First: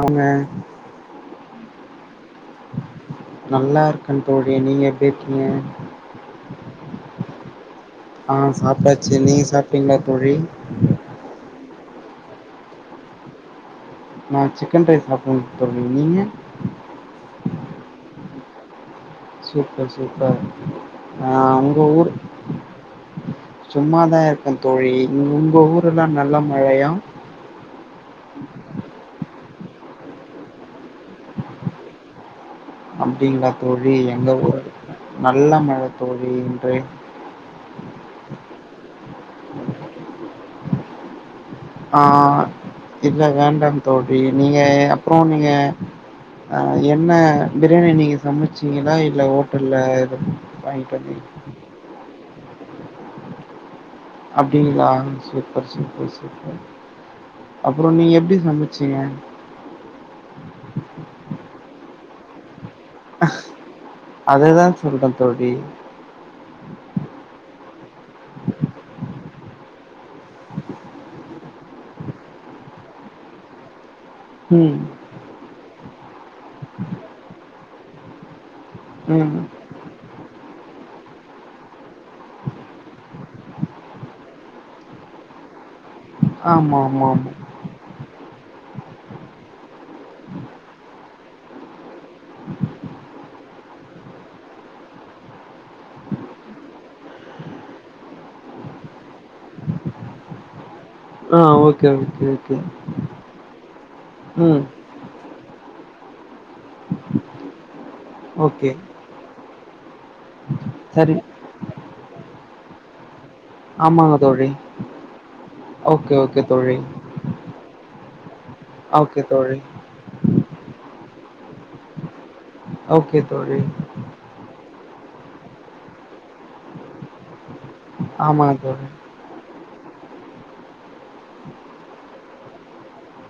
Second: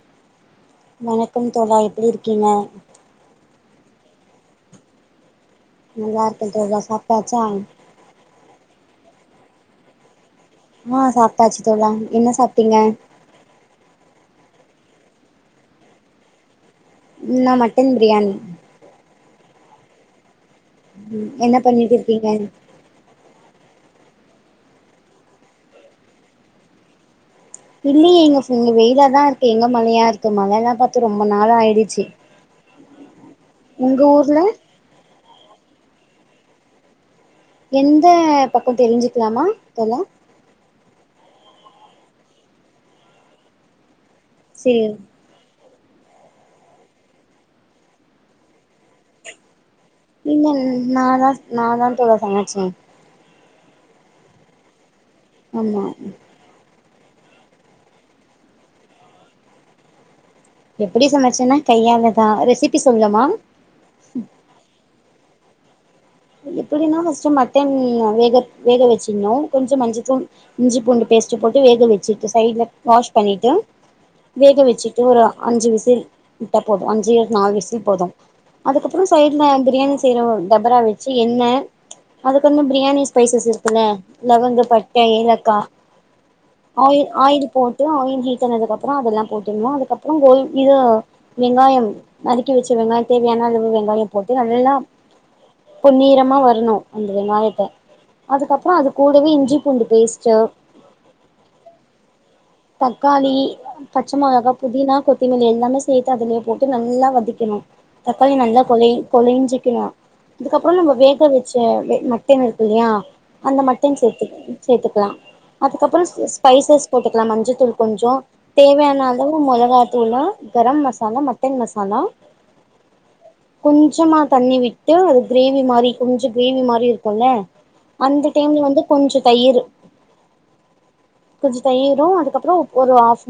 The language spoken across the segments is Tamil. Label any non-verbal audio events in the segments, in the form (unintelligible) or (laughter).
அவங்க வணக்கம் தோழாய் எப்படி இருக்கீங்க நல்லா இருக்கக்கேன் தோழி நீங்க எப்டிருக்கீங்க நல்லா இருக்கேன் தோழா சாப்டாச்சா ஆ சாப்பிட்டாச்சு நீங்க சாப்பிட்டீங்களா தோழி ஆ சாப்டாச்சு தோழா என்ன சாப்பிட்டீங்க. நான் சிக்கன் ரைஸ் சாப்டேனுங்க தோழி நீங்க. நான் மட்டன் பிரியாணி. Super super. உம் ஆ என்ன பண்ணிட்டு இருக்கீங்க. சும்மாதான் இருக்கேன் தோழி உங்க ஊர்ல்லாம் நல்ல மழையா. இல்லையே இங்க புல் வெயிலாதா இருக்கு எங்க மழையா இருக்கு மழைலா பார்த்து ரொம்ப நாள ஆய்டுச்சு. அப்படிங்களா தோழி எங்க ஊர் நல்ல மழை தோழியின்று பக்கம் தெரிஞ்சுக்கலாமா தோழா ஆஹ் இல்ல வேண்டாம் தோழி நீங்க செரி அப்புறம் நீங்க. அஹ் என்ன பிரியாணி நீங்க சமைச்சீங்களா இல்ல ஹோ. நீங்க நாதா நாதான் தோழா சமச்சேன். அப்படிங்களா. சூப்பர் ஆமா சூப்பர் சூப்பர். அப்புறம் நீங்க எப்டி சமச்சீங்க. எப்படி சமைச்சேன்னா கையாலதான் ரெசிபி சொல்லமா அதுதான் சொல்றேன் தோழி எப்படின்னா பர்ஸ்ட்டு மட்டன் வே வேக வச்சுகனும் கொஞ்சம் மஞ்சத்தூள் இஞ்சி பூண்டு பேஸ்ட்ட் போட்டு வேக வச்சுட்டு சைட்ல வாஷ் பண்ணிட்டு வேக ம், வச்சுட்டு ஒரு அஞ்சு விசில் வீசில் விட்ட போதும் அஞ்சுவிசில் நாலுவிசில் போதும் அதுக்கப்பறம் ம். சைட்ல கிரீன் டபரா வச்சு என்ன அதுக்குன்னு பிரியாணி ஸ்பைசஸ் இருக்குல்ல லவங்கம் பட்டை ஏலக்காய் ஆமா, ஆமா, ஆயில் ஆமா. ஆயில் போட்டு ஆயில் ஈட்டனது அப்புறம் அதெல்லாம் போட்டர்ணும் அதுக்கப்புறம் கோ இது வெங்காயம் நறுக்கி வச்ச வெங்காய தேவையான அளவு வெங்காயம் போட்டு நல்லா பொன்னி நிறமா வரணும் அந்த வெங்காயத்தை அதுக்கப்பறம் அது கூடவே இஞ்சி பூண்டு பேஸ்ட்டு ஆ ஓகே ஓகே தக்காளி பச்ச மிளகா ம். புதினா கொ இதுல எல்லாமே சேத்து அதிலேயே போட்டு நல்லா வதக்கணும் தக்காளி நல்லா ஓகே. கொலைய கொலைஞ்சுக்கணும் அதுக்கப்பறம் நம்ம சரி. வேக வச்ச மட்டன் இருக்குல்லையா அத மட்டும் ஆமாங்க சேர்த்து தோழி. சேர்த்துக்கலாம் அதுக்கப்பறம் ஓகே, ஓகே தோழி. ஸ்பைசஸ் போட்டு மஞ்சதூள் கொஞ்சம தேவையானா ஓகே அளவு தோழி. மொளகாத்தூளு தோழா கர மசாலா மட்டன் மசாலா ஓகே தோழி. கொஞ்சமா தண்ணி விட்டு அது கிரேவி மாரி கொஞ்சம் கிரேவி மாதிரி இருக்கும்ல அந்த ஆமாங்க டைம்ல வந்து தோழி. கொஞ்சம் தயிர் கொஞ்சம் தயிர் அதுக்கப்புறம் ஒரு ஹாப்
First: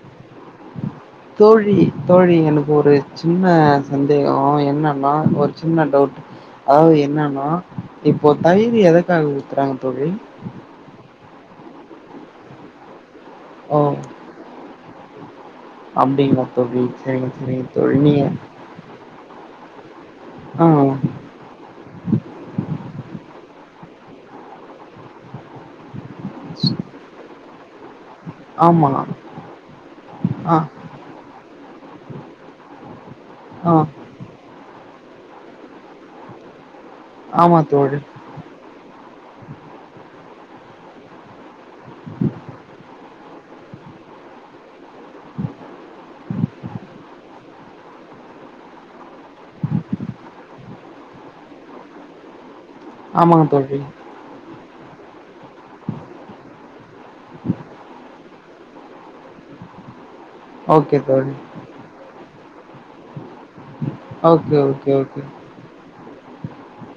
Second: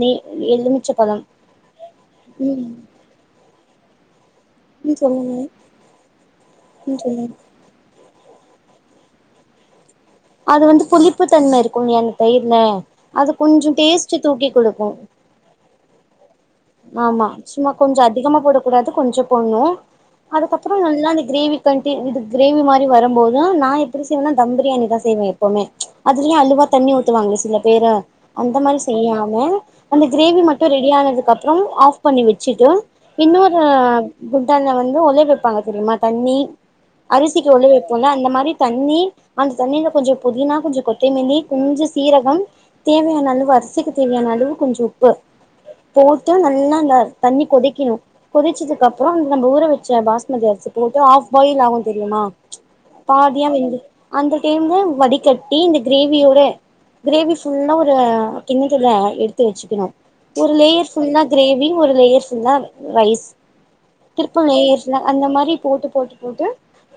எழுமிச்ச தோழி தோழி எனக்கு ஒரு சின்ன சந்தேகம் ம் என்னனா சொல்லுங்க ஒரு சின்ன டவுட் அதாவது ம் சொல்லுங்க என்னனா இப்போ தயிர் எதற்காக ஊத்துராங்க தோழி அது வந்து புளிப்பு தன்மை இருக்கும்லையா தயர்ல அது கொஞ்சம் டேஸ்ட்டு தூக்கி கொடுக்கும் உம் அப்படிங்கலா தோழி சரிங்க சரிங்க தோழி நீ போனும் அதுக்கப்பறம் நல்லா அந்த கிரேவி கண்டி இது கிரேவி மாரி வரும்போது தான் நான் எப்படி செய்வேனா தம் பிரியாணி தா செய்வேன் எப்பவுமே அதுலயே அளவா தண்ணி ஊத்துவாங்களாம் சில பேரு அந்த மாரி ஆமா செய்யாம அந்த கிரேவி ஆ மட்டும் ரெடி ஆனதுக் அப்பறம் ம் ஆஃப் பண்ணி வச்சிட்டு இன்னொரு ஆ குண்டான வந்து ஒலை வைப்பாங்க தெரியுமா தண்ணி அரிசி கி ஆமா ஒழ தோழி வைப்போம்ல அந்த மாரி தண்ணி ண்ணீ அந்த தண்ணில கொஞ்ச புதினா கொஞ்ச கொத்தமலி கொஞ்ச சீரகம் தேவையான அளவு அரிசிக்கி தேவையான அளுவு கொஞ்சம் உப்பு போட்டு நல்லா அந்த தண்ணி கொதிக்கணும் கொதிச்சதுக்குப்புறம் அ நம்ம ஊற வச்ச பாஸ்மதி அரிசி போட்டு ஆப் பாயில் ஆகும் தெரியுமா பாதிய ஆமாங்க தோழி வெந்து அந்த டே ம் வடிகட்டி இந்த கிரேவியோட கிரேவி ஃபுல்லா ஒரு கிண்ணலத எடுத்து வச்சிகனும் ஒரு லேயர் ஓகே ஃபுல்லா தோழி கிரேவி ஒரு லேயர்ஸ் ல்ல ரைஸ் ஓகே ஓகே திருப்லேர்ஸ்ன ஓகே அந்த மாரி போட்டு போட்டு ஓகே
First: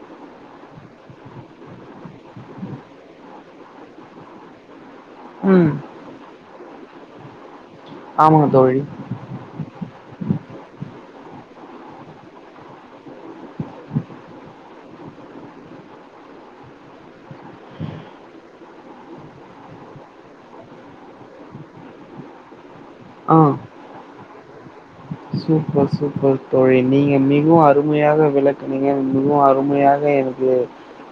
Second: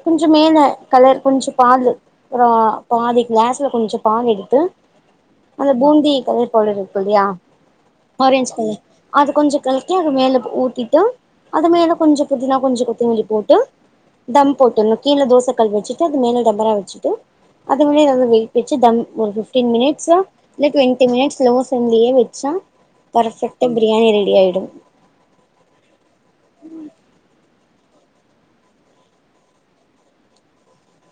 கொஞ்சோ மேல கலர் கொஞ்சோ பாலு அப்பறோ பாதி கிளாஸ்ல கொஞ்ச பால் எடுத்து அந்த ம் பூந்தி கலர் கலர் இருக்குலியா ஆமாங்க ஆரஞ்சு கலர் தோழி அது கொஞ்சோ கலர் அது மேல ஊத்திட்டு அது மேல கொஞ்சோ புதினா கொஞ்ச கொத்தமலி போட்டு தம் போட்டுர்ணு கீழ தோசக்கல் வச்சிட்டு அது மேல டபரா வச்சுட்டு அது மே நல்ல வெயிட் வச்சி தம் ஒரு ஃபிப்டீன் மினிட்ஸா இல்ல டொண்ட்டி மினிட்ஸ் லோ ஃவிளேம்லயே வச்சா ஆ பர்ஃபெக்டா பிரியாணி ரெடி ஆயிடு ஓ சூப்பர் தோழி நீங்க மிகவு அருமையாக விளக்குனீங்க மிகவு அருமையாக எனக்கு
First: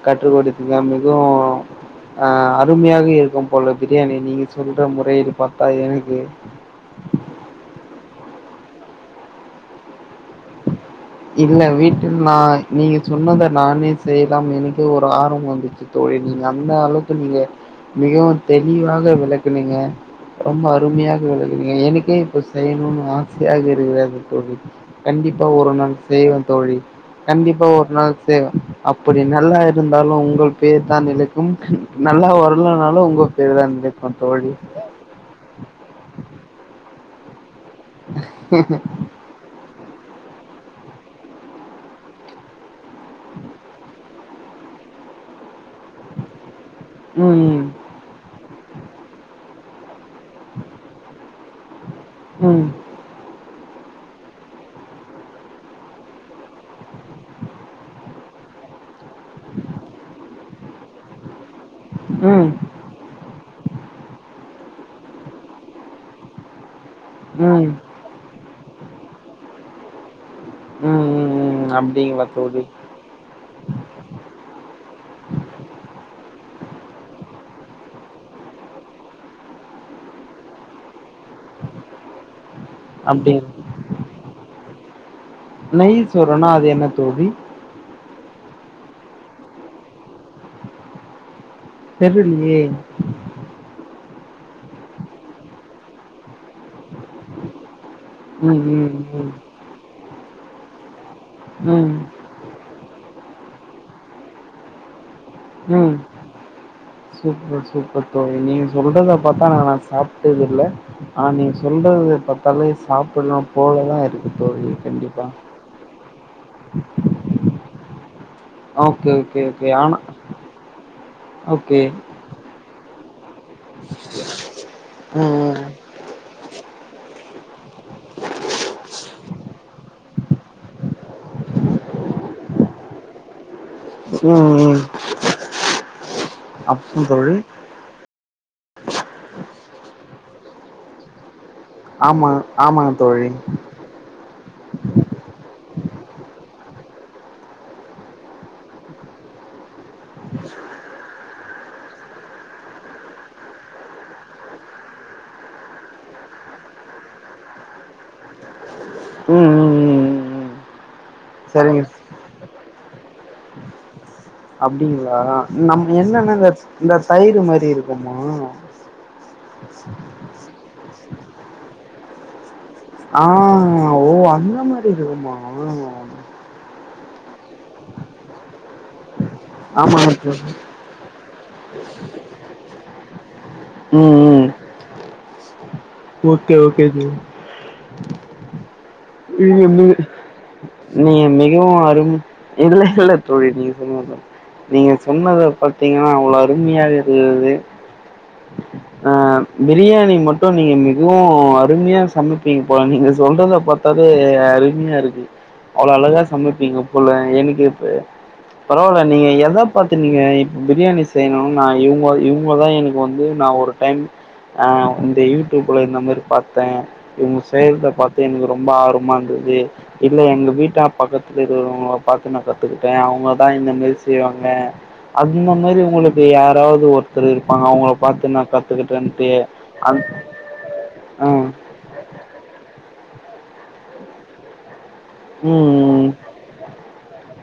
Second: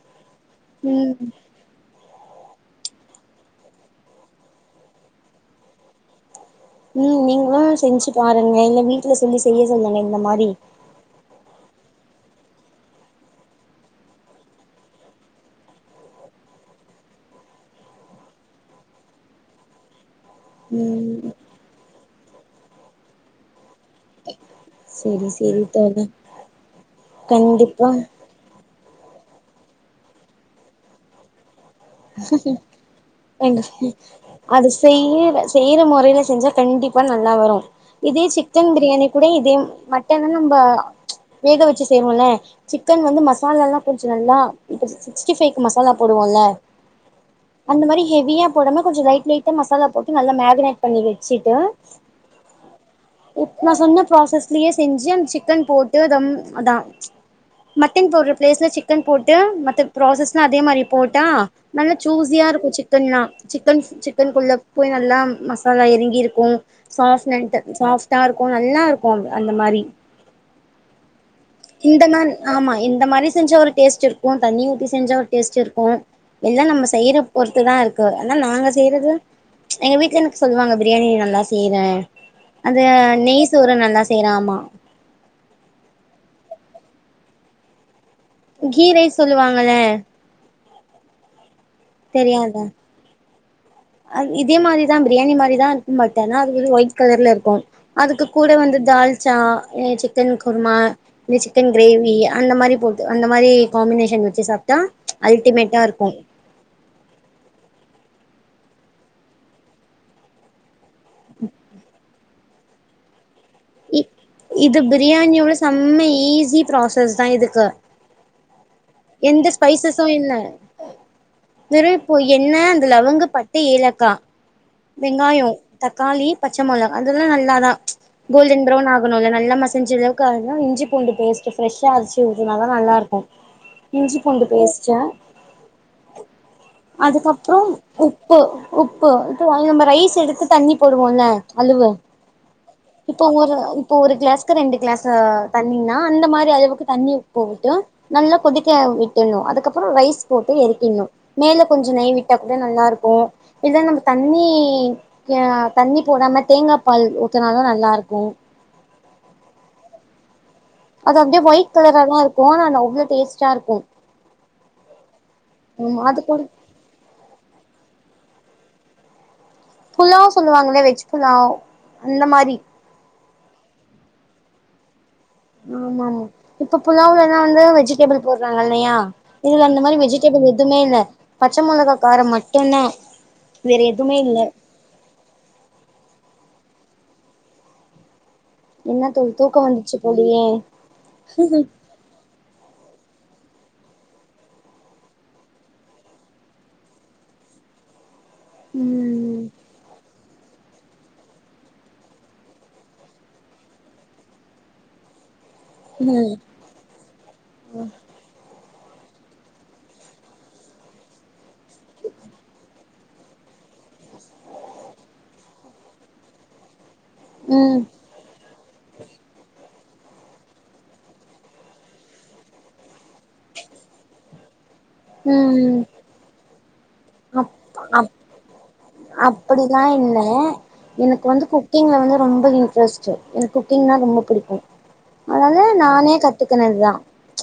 கற்றுகொடு இங்க ம் மிகவு அ அருமையாக இருக்கு போல பிரியாணி நீங்க சொல்ற முறையில் பாத்தா எனக்கு உ நீங்களு செஞ்சு பாருங்க இல்ல வீட்ல சொல்லி செய்ய சொல்லுங்க இந்த மாரி இல்ல வீட்டில்னா நீங்க சொன்னத நானே செய்லாம் எனக்கு ஒரு ஆர்வம் வந்துச்சி தோழி நீங்க அந்த அளவுக்கு நீங்க மிகவும் தெளிவாக விளக்குனீங்க ரொம்ப அருமையாக ம் விளக்குறீங்க எனக்கே இத செய்யனு ஆசயாக இரு விக தோழி செரி கண்டிப்பா செரி ஒரு நாள் தோழி செய்வே தோழி கண்டிப்பா ஒரு நாள் செய்வே அப்டி நல்லா இருந்தாலு உங்கள் பேர்தா நிலைக்கு நல்லா வரலனாலு உங்க பேருதா நிலைக்கு தோழி செய்ற மொறயில செஞ்சா கண்டிப்பா நல்லா வரு இதே சிக்கன் பிரியாணி கூட இதே மட்டன்னா நம்ப வேக வச்சு செய்வோம்ல சிக்கன் வந்து மசாலலா கொஞ்சோ நல்லா இப்ப சிக்ஸ்டி ஃபைவ்கு மசாலா போடுவோல ம் ம் அந்த மாரி ஹெவியா போடாம கொஞ்ச லைட் லைட்டா மசாலா போட்டு நல்லா மேக்னேட் பண்ணி வச்சுட்டு ம், ம், நா சொன்ன ப்ராசஸ்லயே செஞ்சு அந்த சிக்கன் போட்டு அத அதா மட்டன் போடுற பிளேஸ்ல சிக்கன் போட்டு மற்ற ப்ராசஸ்ல அதே மாதிரி போட்டா நல்லா சூசியா ம், இருக்கு சிக்கன்ல்லா சிக்கன் சிக்கன்க்குள்ள போய் நல்லா மசாலா எறங்கி இருக்கும் சாப்னெட் ம், சாஃப்டா இருக்கு நல்லா இருக்கு அந்த மாரி ம், ம். இந்த மா அப்படிங்களா தோழி? ஆமா இந்த மாரி செஞ்சா ஒரு டேஸ்ட் இருக்கு தண்ணி ஊத்தி செஞ்சா ஒரு டேஸ்ட் இருக்கு எல்லா நம்ம செய்யுற பொறுத்துதா இருக்கு ஆனா நாங்க செய்யுறது எங்க வீட்ல எனக்கு சொல்லுவாங்க பிரியாணி நல்லா செய்ற அது அப்படி நெய் சோறு நல்லா சாப் செய்ற ஆமா நெய் சோறுனா அது என்ன தோலி கீ ரைஸ் சொல்லுவாங்கள தெரிலையே அ இதே மாரிதா பிரியாணி மாரிதா இருக்கு பட் அனா அது வந்து ஒயிட் கலர்ல இருக்கு அதுக்கு கூட ம் வந்து ம் தால் ம் ஜா அ சிக்கன் குர்மா இந்த சிக்கன் ம் கிரேவி அந்த மாரி போட்டு அந்த மாரி காம்பினேஷன் வச்சு சாப்ட்டா அல்டிமேட்டா ம் இருக்கு சூப்பர் சூப்பர் தோலி நீங்க சொல்றதா பாத்தா நா நா சாப்ட்டது இல்ல ஆனா நீங்க சொல்றது பாத் தள்ளுங்க சாப்பிடலா போலலா இ இருக்கு தோழி இது கண்டிப்பா பிரியாணியோட செம்ம ஈஸி ப்ராசஸ் தா இதுக்கு ஓகே ஓகே எந்த ஓகே ஆனா ஸ்பைசஸு இல்ல ஓகே வேறு இப்போ என்ன லவங்க பட்ட ஏலக்கா வெங்காயோ ம் தக்காளி பச்ச மொளகா அதுலா நல்லாதா கோல்டன் பிரௌன் ஆகனுல்ல நல்லா மசஞ்ச அளவுக்கு ஆகனு இஞ்சிபூண்டு பேஸ்ட் ஃப்ரெஷ்ஷா அரச்சு ஊத்துனாதா நல்லா இருக்கு இஞ்சி ம் பூண்டு ம் ம் பேஸ்ட்டு அப்போ தோழி அதுக்கப்புறோ உப் உப்பு உப்பு இப்ப நம்ம ரைஸ் எடுத்து தண்ணி போடுவோல ஆமா ஆமா இப்போ ஒரு இப்ப ஒரு கிளாஸ்க்கு ரெண்டு கிளாஸ் தண்ணின்னா அந்த மாரி அளவுக்கு தண்ணி போட்டு நல்லா கொதிக்க விட்டணு அதுக்கப்புறோ ரைஸ் போட்டு எரக்கிணு மேல கொஞ்ச நெய் விட்டா கூட நல்லா இருக்கு இல்ல நம்ம தண்ணி ஆ தண்ணி போடாம தேங்கா பால் ஊத் த்துனாலு நல்லா இருக்கு ம் ம் ம் ம் ம் அது அப்டியே ஒயிட் சரிங்க கலரா தா இருக்கு அது அவ்ளோ டேஸ்ட்டா இருக்கு அப்டிங்களா நம்ம ம் அது என்னன்ன கூட இந்த இந்த தயிர் மாரி இருக்குமா புல்லாவ் சொல்லுவாங்களே (unintelligible) வெஜ் புலாவ் அந்த மாரி ஆ ஓ அந்த மாரி இருக்குமா ஆமா மா இப்ப புலாவ்லலா வந்து வெஜிடேபிள் போடுறாங்க இல்லையா இதுல அந்த மாரி ஆமா ப்ரோ வெஜிடபிள் எதுமே இல்ல பச்ச மொளகா காரோ மட்டு்ந்தா வேற எதுமே ம் இல்ல ம் ஓகே ஓகே தோழி என்ன தோழி மிக தூக்கோ மிக வந்துச்சு போலயே நீங்க மிகவு அரும இல்ல இல்ல தோழி நீங்க சொன்னதுதா நீங்க சொன்னத பாத்தீங்கன்னா அவ்ளோ அருமையாக இருந்தது ஆ ம் பிரியாணி மட்டு நீங்க மிகவு அருமையா சமைப்பீங்க போல நீங்க சொல்றத பாத் தாவே அருமையா இருக்கு அவ்ளோ அழகா ம் சமைப்பீங்க போல எனக்கு இப்ப பரவால்ல நீங்க எத பாத்து நீங்க இப் பிரியாணி செய்யணு நா இவுங்க இவுங்கதா எனக்கு வந்து நா ஒரு டைம் ஆ இந்த யூடியூப்ல இந்த மாரி பாத்தே இவங்க ம் செய்யறத பாத்தே எனக்கு ரொம் ப ஆர்வமா இருந்தது இல்ல எங்க வீட்ட ஆ பக்கத்துல இருக்கறவங்கள பாத்து நா கத்துக் கிட்டே அவங்கதா இந்த மாரி செய்வாங் க அந்த ம் மாரி உங்களுக்கு யாராவது ஒரு அப் அப் அப்படிலா இல்ல எனக்கு அ. வந்து குக்கிங்ல வந்து ரொம்ப இ ன்ட்ரெஸ்ட்டு எனக்கு குக்கிங்னா ரொம்ப பிடிக்கு அதனால ம். நானே கத்துக்குனதுதா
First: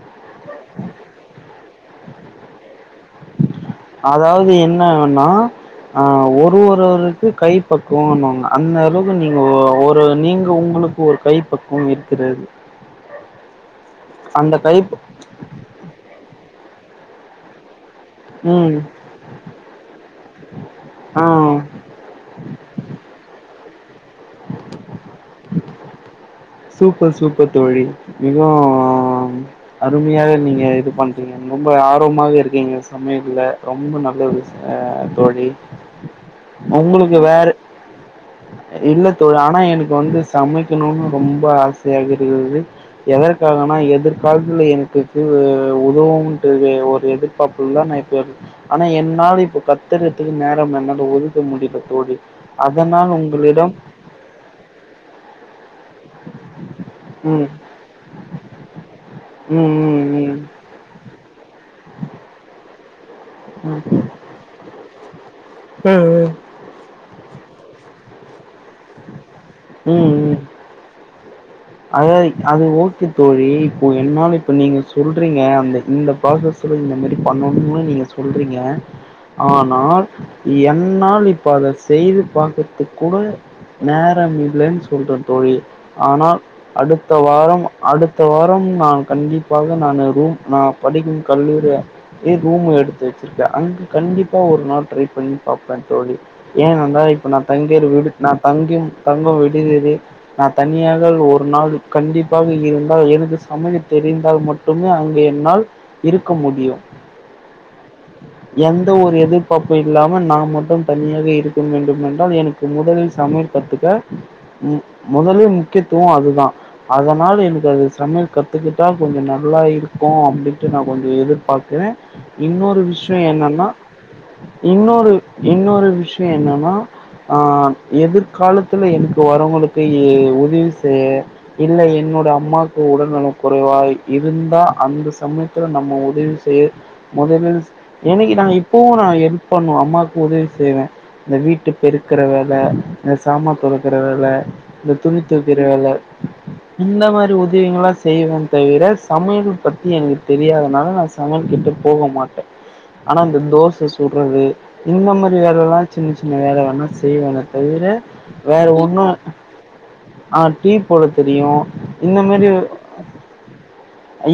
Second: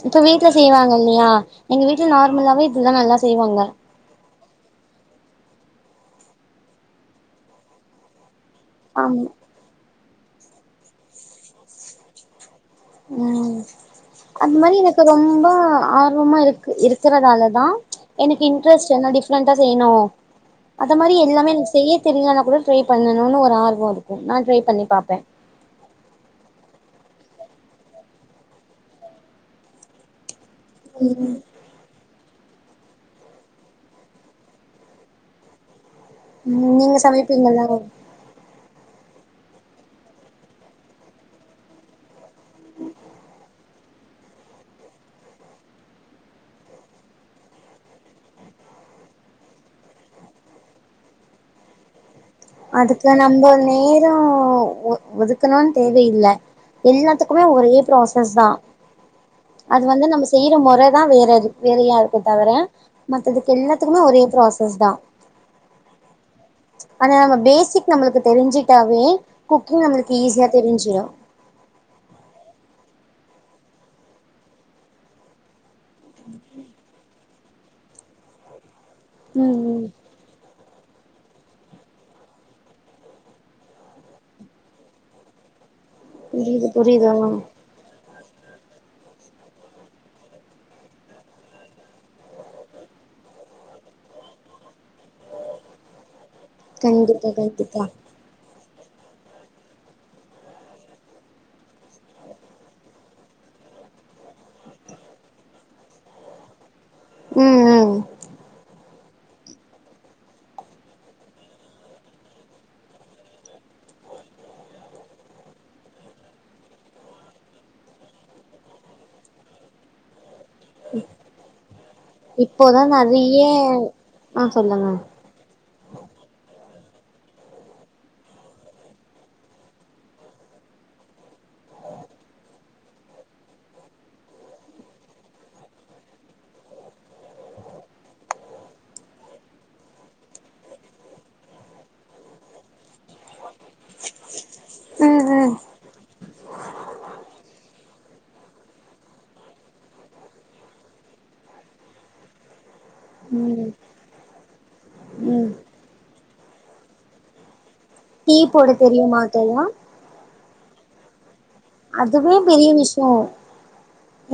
இப்ப வீட்ல செய்வாங்க இல்லயா எங்க வீட்ல நார்மலாவே எல்லா நல்லா செய்வாங்க ன ஒன்னுனா ஆ ஒருஒருவருக்கு கைப்பக்குவோம்பாங்க அந்த அளவுக்கு ஆமா நீங்க ஒ ஒ ரு நீங்க உங்களுக்கு ஒரு கைப்பக்குவம் இருக்கிறது ம் அந்த மாரி எனக்கு ரொம்ப ஆர்வமா இரு க்கு இருக்கிறதாலதா எனக்கு ம் இன்ட்ரெஸ்ட் என்ன டிஃப்ரெண்டா செய்யணு அத மாரி ஆ எல்லாமே எனக்கு செய்ய தெரியலனா கூட ட்ரை பண்ணணுன்னு ஒரு ஆர் வோ அது நா ட்ரை பண்ணி பாப்பே. ப்பர் சூப்பர் தோழி மிகவு அருமையாக நீங் க இது ம் பண்றீங்க ரொம்ப ஆர்வமாக இரு இந்தப சமயத்துல ரொம்ப நல்ல ஒரு ஆ தோழி ம் நீங்க உங்களுக்கு வேற சமைப்பீங்கல்ல இல்ல தோழி ஆனா எனக்கு வந்து சமைக்கனுனு ரொம்ப ஆசையாக இருந்தது எதற்காகனா எதிர்காலத்துல எனக்குத்து உதவும்ட்டு ஒரு எதிர்பாப்புல தா நா இப்ப ஆனா என்னால இப்ப கத்துறதுக்கு நேரம் என்னால ஒதுக்க முடில தோழி அதனால உங் ப நேரொ ஒ ஒதுக்கலா தேவையில்ல எல்லாத்துக்குமே ம் ஒரே ப்ராசஸ் தா ம் அது ம் வந்து நம்ம ம் செய்யிற மொற தா வேறது வேறயாருக்கு தவுர மத்ததுக்கு ம் எல்லாத்துக்குமே ஒரே ப்ராசஸ் தா ம் ம் நாம பேசிக் நம்ளுக்கு தெரிஞ்சு ட்டாவே குக்கிங் நம்ளுக்கு ஈஸியா தெரிஞ்சிரு அத அது ஓகே தோழி இப்போ என்னால இப்ப நீங்க சொல்றீங்க அந்த இந்த ப்ராசஸ்ல இந்த மாரி பண்ணணும்னு நீங்க சொல்றீங்க ம் ம் ஆனால் என்னால் இப் ப அத செய்து பாக்கற்துக் கூட நேரம் இல்லன் சொல்ற தோழி அ புரியுது புரியுது ஆ அடுத்த வாரம் அடு த்தவாரம் நா கண்டிப்பாக நானு ரூம் நா படிக்கும் கல்லூரிய யே ரூம் எடுத்து வச்சிருக்கே அங்கு கண்டிப்பா ஒரு நாள் ட்ரை பண்ணி பாப்பே தோழி ஏனென்றால் கண்டிப்பா இப்ப நா கண்டிப்பா தங்கிருக்க விடு நா தங் யும் தங்கும் விடுதியில் நா தனியாக ஒ ரு நாள் கண்டிப்பாக இருந்தால் எனக்கு சமைக்க தெரிந்தால் மட்டுமே அங்கு என்னால் இருக்க முடியு ம் ம் ந்த ஒரு எதிர்பாப்பு இல்லாம நா மட்டும் தனியாக இருக்க வேண்டும் என்றால் எனக்கு முதலில் சமையல் கத்துக்க முதலி முக்கியத்துவ அது தா அதனால் எனக்கு அது சமையல் கத்துக்கிட்டால் கொஞ்ச நல்லா இருக்கு அப்டி ன்ட்டு நா கொஞ்ச எதிர்பாக்குறே இன்னொரு இப்போதா விஷ்யொ நெறைய என்னன்னா ஆ சொல்லுங்க இன்னொரு இன்னொரு விஷ்யொ என்னன்னா ஆ எதிர்காலத்துல எனக்கு வரவுங்களுக்கு ஏ உதவி செய்ய இல்ல என்னோட அம்மாக்கு உடல்நலம் குறைவா இருந்தா அந்த சமயத்துல நம்ம உதவி செய்ய மொதலில் எனக்கு நா இப்பவு நா எல்ப் பண்ணுவே அம்மாக்கு உதவி செய்வே இந்த வீட்டு பெருக்குற வேல இந்த சாமா தொலக்குற வேல இந்த துணி ம் ம் தொக்கிற வேல இந்த மாரி உதவிங்கல்லா செய்வேன் தவிர சமையல் பத்தி எனக்கு தெரியாதனால நா சமையல் கிட்ட போக மாட்டே ஆனா இந்த ம் தோச சுட்றது இந்த மாரி ம் வேலல்லா சின்ன சின்ன வேல வேணா செய்வேனெ தவிர டீ வேற போட ஒன்னு தெரியுமா தோழா ஆ டீ போட தெரியு இந்த அதுவே மாரி பெரிய விஷயம்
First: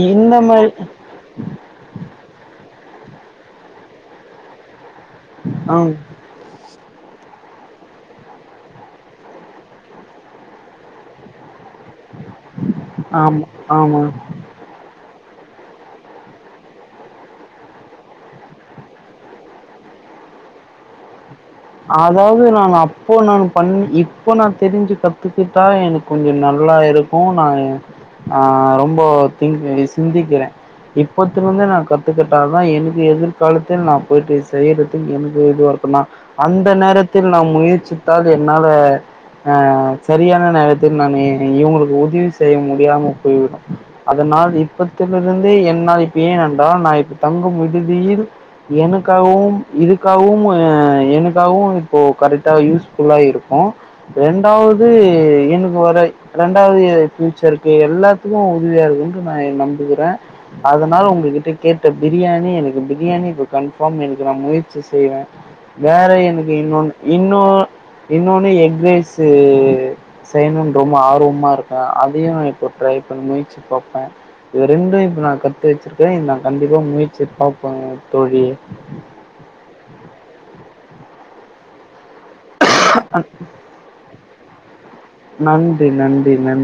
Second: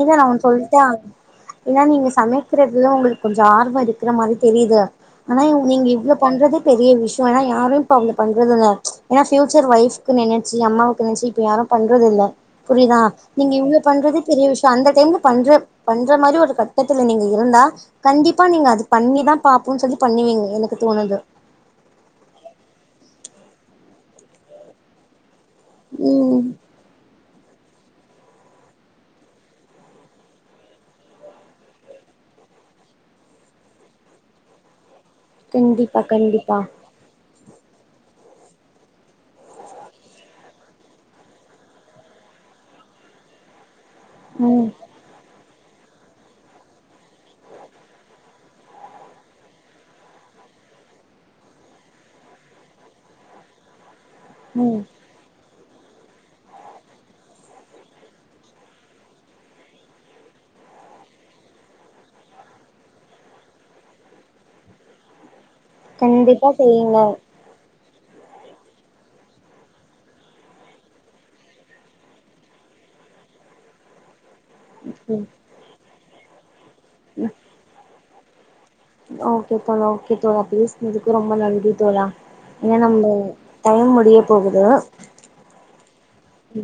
ஏனா இந்த அவன் மாரி சொல்லிட்டான் ஏன்னா நீங்க சமைக்கற இதுதான் உங்களுக்கு கொஞ்சம் ஆர்வம் இருக்கிற மாதிரி தெரியுது ஆனா ஆ நீங்க இவ்வளவு பண்றதே பெரிய விஷயம் என்னா யாரும் இப்ப பண்றதுா பியூச்சர் வைப் நினைச்சு அம்மாவு நினைச்சு இப்ப யாரும் பண்றது புரியுதா ஆமா நீங்க இவ்ளோ ஆமா பண்றதே பெரிய விஷயம் அந்த டைம் பண்ற பண்ற மாதிரி ஒரு கட்டத்துல நீங்க இருந்தா கண்டிப்பா நீங்க அது பண்ணிதான் பாப்போம் னு சொல்லிட்டு பண்ணுவீங்க எனக்கு தோணுது அதாவது நான் அப்போ நான் பண் இப்போ நான் தெரிஞ்சு கத்துக்க கத்துட்டா எனக்கு கொஞ்சம் ம் நல்லா இருக்கும் நான் ஆஹ ரொம்ப திக் சிந்திக்கிறேன் இப்பத்தலிருந்து நான் கத்துக்கிட்டா தான் எனக்கு எதிர்காலத்தில் நான் போயிட்டு செய்யறது எனக்கு இதுவா கண்டிப்பா இருக்கும்னா கண்டிப்பா அந்த நேரத்தில் நாம் முயற்சித்தால் என்னால அஹ சரியான நேரத்தில் நான் இவங்களுக்கு உதவி செய்ய முடியாம போய்விடும் அதனால் ம் இப்பத்திலிருந்து என்னால் இப்ப ஏன் என்றால் நான் இப்ப தங்கும் விடுதியில் எனக்காகவும் இதுக்காகவும் எனக்கு இப்போ கரெக்டா யூஸ்ஃபுல்லா இருக்கும் ம் ரெண்டாவது எனக்கு இது வர இரண்டாவது ஃபியூச்சருக்கு எல்லாத்துக்கும் உதவியாக இருக்குன்னு நான் நம்புகிறேன் அதனால் உங்க்கிட்ட கேட்ட பிரியாணி எனக்கு பிரியாணி இப்போ கன்ஃபார்ம் எனக்கு நான் முயற்சி செய்வேன் வேற கண்டிப்பா இன்னொ செய்யுங்க இன்னும் இன்னொன்ன எக் ரைஸ் செய்யணும்னு ரொம்ப ஆர்வமா இருக்கேன் அதையும் நான் இப்ப ட்ரை பண்ணி முயற்சி பார்ப்பேன் இது ரெண்டும் ம் இப்ப நான் கத்து வச்சிருக்கேன் இத நான் கண்டிப்பா முயற்சிப்பேன் தோழி இதுக்கு ரொம்ப நன்றி தோழா ஏன்னா நம்ம டைம் முடிய போகுது நன்றி நன்றி நன்றி